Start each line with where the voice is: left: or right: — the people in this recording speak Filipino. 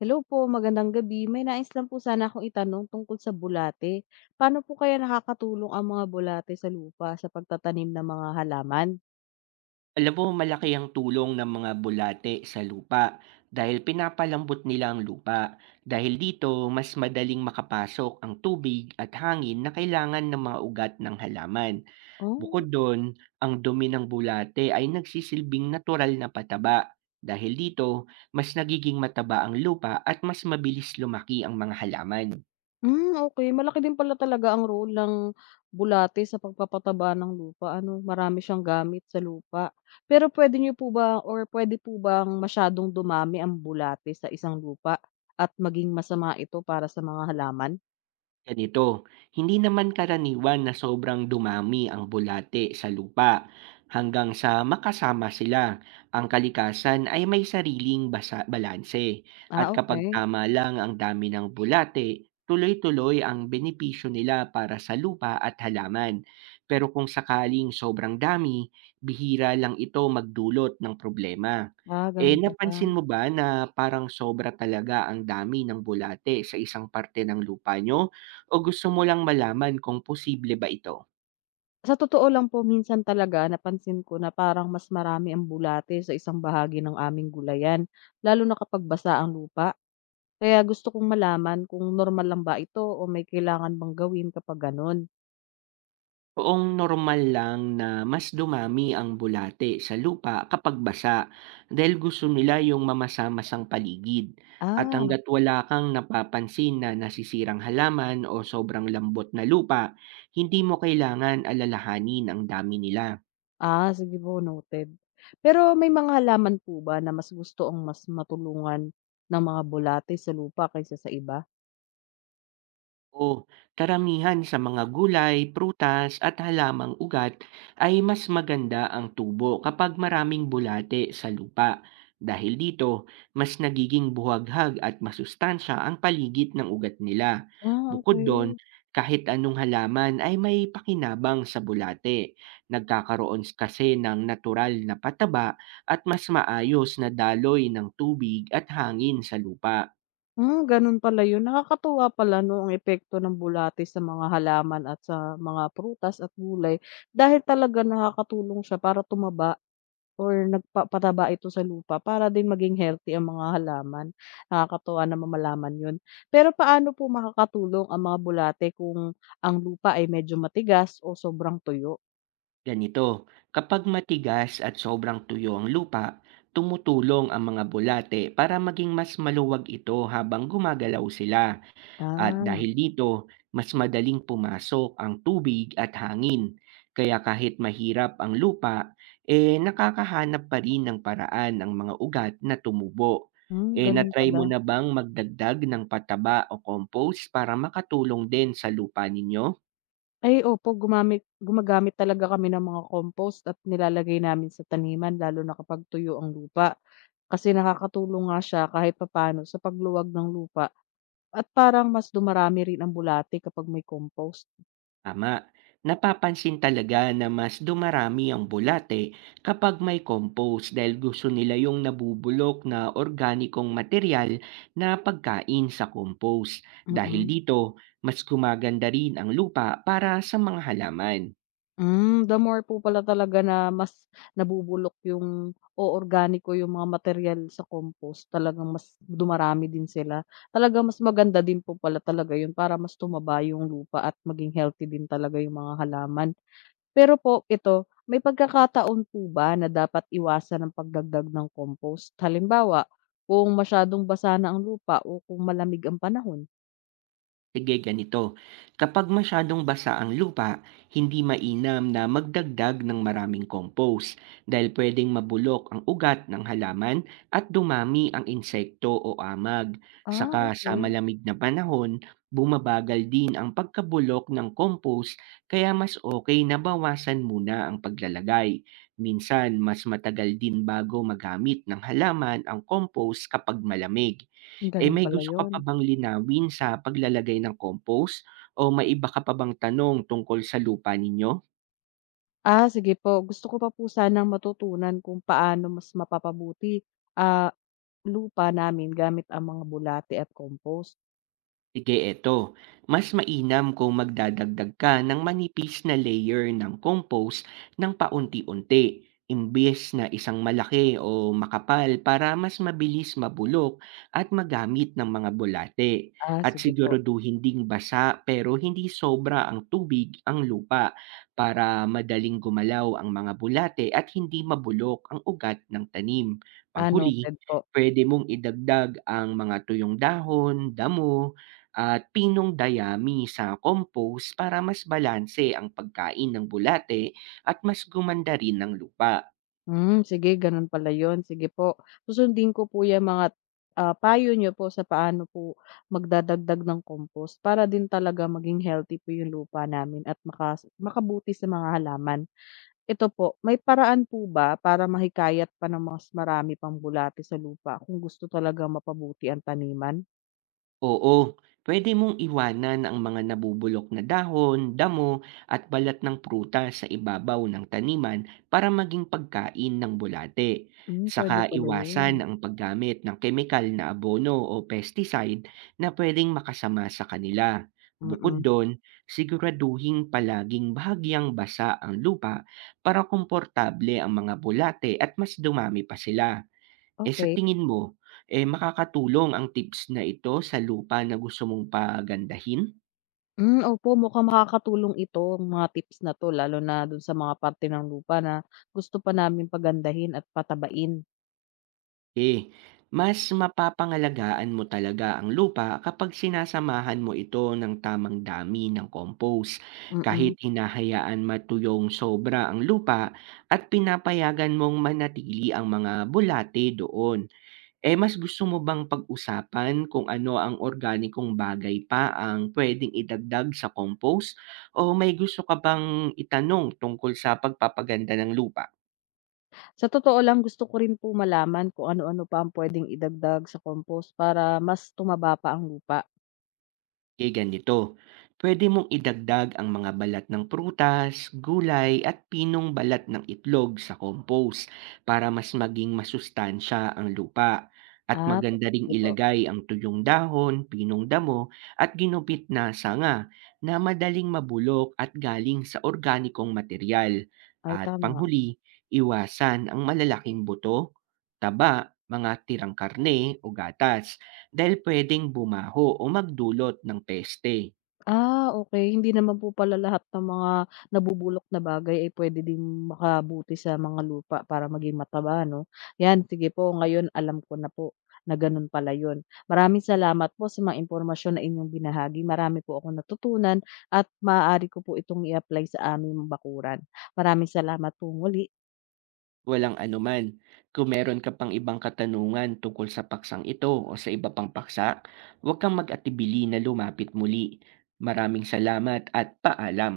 left: Hello po, magandang gabi. May nais lang po sana akong itanong tungkol sa bulate. Paano po kaya nakakatulong ang mga bulate sa lupa sa pagtatanim ng mga halaman?
right: Alam mo, malaki ang tulong ng mga bulate sa lupa dahil pinapalambot nila ang lupa. Dahil dito, mas madaling makapasok ang tubig at hangin na kailangan ng mga ugat ng halaman. Bukod
left: Oh,
right: doon, ang dumi ng bulate ay nagsisilbing natural na pataba. Dahil dito, mas nagiging mataba ang lupa at mas mabilis lumaki ang mga halaman.
left: okay. Malaki din pala talaga ang role ng bulate sa pagpapataba ng lupa. Ano, marami siyang gamit sa lupa. Pero pwede niyo po ba or pwede po bang masyadong dumami ang bulate sa isang lupa at maging masama ito para sa mga halaman?
right: Ganito, hindi naman karaniwan na sobrang dumami ang bulate sa lupa hanggang sa makasama sila. Ang kalikasan ay may sariling balanse at
left: Ah,
right: kapag
left: okay.
right: tama lang ang dami ng bulate, tuloy-tuloy ang benepisyo nila para sa lupa at halaman. Pero kung sakaling sobrang dami, bihira lang ito magdulot ng problema.
left: Ah,
right: Eh,
left: ganun pala.
right: napansin mo ba na parang sobra talaga ang dami ng bulate sa isang parte ng lupa nyo? O gusto mo lang malaman kung posible ba ito?
left: Sa totoo lang po minsan talaga napansin ko na parang mas marami ang bulate sa isang bahagi ng aming gulayan, lalo na kapag basa ang lupa. Kaya gusto kong malaman kung normal lang ba ito o may kailangan bang gawin kapag ganun.
right: Poong normal lang na mas dumami ang bulate sa lupa kapag basa dahil gusto nila yung mamasa-masang paligid. At
left: Ah,
right: hanggat wala kang napapansin na nasisirang halaman o sobrang lambot na lupa, hindi mo kailangan alalahanin ang dami nila.
left: ah, sige po, noted. Pero may mga halaman po ba na mas gusto ang mas matulungan ng mga bulate sa lupa kaysa sa iba?
right: Oo, karamihan sa mga gulay, prutas at halamang ugat ay mas maganda ang tubo kapag maraming bulate sa lupa. Dahil dito, mas nagiging buhaghag at masustansya ang paligid ng ugat nila.
left: Ah,
right: Bukod doon,
left: okay.
right: kahit anong halaman ay may pakinabang sa bulate. Nagkakaroon kasi ng natural na pataba at mas maayos na daloy ng tubig at hangin sa lupa.
left: Ah, gano'n pala 'yun. Nakakatuwa pala 'no, ang epekto ng bulate sa mga halaman at sa mga prutas at gulay dahil talaga nakakatulong siya para tumaba or nagpa pataba ito sa lupa para din maging healthy ang mga halaman. Nakakatuwa naman malaman 'yun. Pero paano po makakatulong ang mga bulate kung ang lupa ay medyo matigas o sobrang tuyo?
right: Ganito, kapag matigas at sobrang tuyo ang lupa, tumutulong ang mga bulate para maging mas maluwag ito habang gumagalaw sila, at
left: Ah,
right: dahil dito, mas madaling pumasok ang tubig at hangin. Kaya kahit mahirap ang lupa, eh nakakahanap pa rin ng paraan ang mga ugat na tumubo. Eh,
left: Gano'n
right: natry mo
left: pala.
right: na bang magdagdag ng pataba o compost para makatulong din sa lupa ninyo?
left: Ay opo, gumagamit talaga kami ng mga compost at nilalagay namin sa taniman lalo na kapag tuyo ang lupa. Kasi nakakatulong nga siya kahit papaano sa pagluwag ng lupa at parang mas dumarami rin ang bulate kapag may compost,
right: Tama. Napapansin talaga na mas dumarami ang bulate kapag may compost dahil gusto nila yung nabubulok na organikong material na pagkain sa compost. Dahil
left: mm.
right: dito, mas gumaganda rin ang lupa para sa mga halaman.
left: The more po pala talaga na mas nabubulok yung organiko yung mga material sa compost talagang mas dumarami din sila. Talagang mas maganda din po pala talaga yun para mas tumaba yung lupa at maging healthy din talaga yung mga halaman. Pero po ito, may pagkakataon po ba na dapat iwasan ang pagdagdag ng compost? Halimbawa, kung masyadong basa na ang lupa o kung malamig ang panahon?
right: Sige, ganito. Kapag masyadong basa ang lupa, hindi mainam na magdagdag ng maraming compost dahil pwedeng mabulok ang ugat ng halaman at dumami ang insekto o amag.
left: Ah,
right: Saka sa
left: okay.
right: malamig na panahon, bumabagal din ang pagkabulok ng compost kaya mas okay na bawasan muna ang paglalagay. Minsan, mas matagal din bago magamit ng halaman ang compost kapag malamig. Eh,
left: Gano'n
right: may
left: pala
right: gusto ka
left: 'yun.
right: pa bang linawin sa paglalagay ng compost o may iba ka pa bang tanong tungkol sa lupa ninyo?
left: Ah, sige po. Gusto ko pa po sanang matutunan kung paano mas mapapabuti, ah, lupa namin gamit ang mga bulate at compost.
right: Sige, eto. Mas mainam kung magdadagdag ka ng manipis na layer ng compost ng paunti-unti imbes na isang malaki o makapal para mas mabilis mabulok at magamit ng mga bulate.
left: Ah,
right: At
left: sige po.
right: siguraduhin ding basa pero hindi sobra ang tubig ang lupa para madaling gumalaw ang mga bulate at hindi mabulok ang ugat ng tanim.
left: Ah,
right: Panghuli,
left: noted po.
right: pwede mong idagdag ang mga tuyong dahon, damo, at pinong dayami sa compost para mas balanse ang pagkain ng bulate at mas gumanda rin ang lupa.
left: Hmm, sige gano'n pala 'yun, sige po. Susundin ko po 'yang mga, payo niyo po sa paano po magdadagdag ng compost para din talaga maging healthy po 'yung lupa namin at makabuti sa mga halaman. Ito po, may paraan po ba para mahikayat pa ng mas marami pang bulate sa lupa kung gusto talaga mapabuti ang taniman?
right: Oo, pwede mong iwanan ang mga nabubulok na dahon, damo, at balat ng prutas sa ibabaw ng taniman para maging pagkain ng bulate.
left: Hmm, puwede
right: Saka
left: pala
right: iwasan
left: 'yun,
right: ang paggamit ng kemikal na abono o pesticide na pwedeng makasama sa kanila. Bukod
left: mm,
right: doon, siguraduhin palaging bahagyang basa ang lupa para komportable ang mga bulate at mas dumami pa sila. Eh, sa
left: okay.
right: tingin mo, eh, makakatulong ang tips na ito sa lupa na gusto mong pagandahin?
left: Hmm, opo mukhang makakatulong ito, mga tips na 'to lalo na dun sa mga parte ng lupa na gusto pa namin pagandahin at patabain,
right: Eh, mas mapapangalagaan mo talaga ang lupa kapag sinasamahan mo ito ng tamang dami ng compost. Kahit
left: mm.
right: hinahayaan matuyong sobra ang lupa at pinapayagan mong manatili ang mga bulate doon. Eh, mas gusto mo bang pag-usapan kung ano ang organikong bagay pa ang puwedeng idagdag sa compost o may gusto ka bang itanong tungkol sa pagpapaganda ng lupa?
left: Sa totoo lang gusto ko rin po malaman kung ano-ano pa ang puwedeng idagdag sa compost para mas tumaba pa ang lupa.
right: Eh, ganito, pwede mong idagdag ang mga balat ng prutas, gulay at pinong balat ng itlog sa compost para mas maging masustansya ang lupa. At
left: Ah,
right: maganda ring
left: sige po.
right: ilagay ang tuyong dahon, pinong damo at ginupit na sanga na madaling mabulok at galing sa organikong material.
left: Ay
right: At
left: tama.
right: panghuli, iwasan ang malalaking buto, taba, mga tirang karne o gatas dahil puwedeng bumaho o magdulot ng peste.
left: Ah, okey. Hindi naman po pala lahat ng mga nabubulok na bagay ay puwede ding makabuti sa mga lupa para maging mataba 'no? 'Yan, sige po ngayon alam ko na po na gano'n pala 'yun. Maraming salamat po sa mga impormasyon na inyong binahagi. Marami po akong natutunan at maaari ko po itong i-apply sa aming bakuran. Maraming salamat po muli.
right: Walang anuman. Kung meron ka pang ibang katanungan tungkol sa paksang ito o sa iba pang paksa, huwag kang mag-atibili na lumapit muli. Maraming salamat at paalam.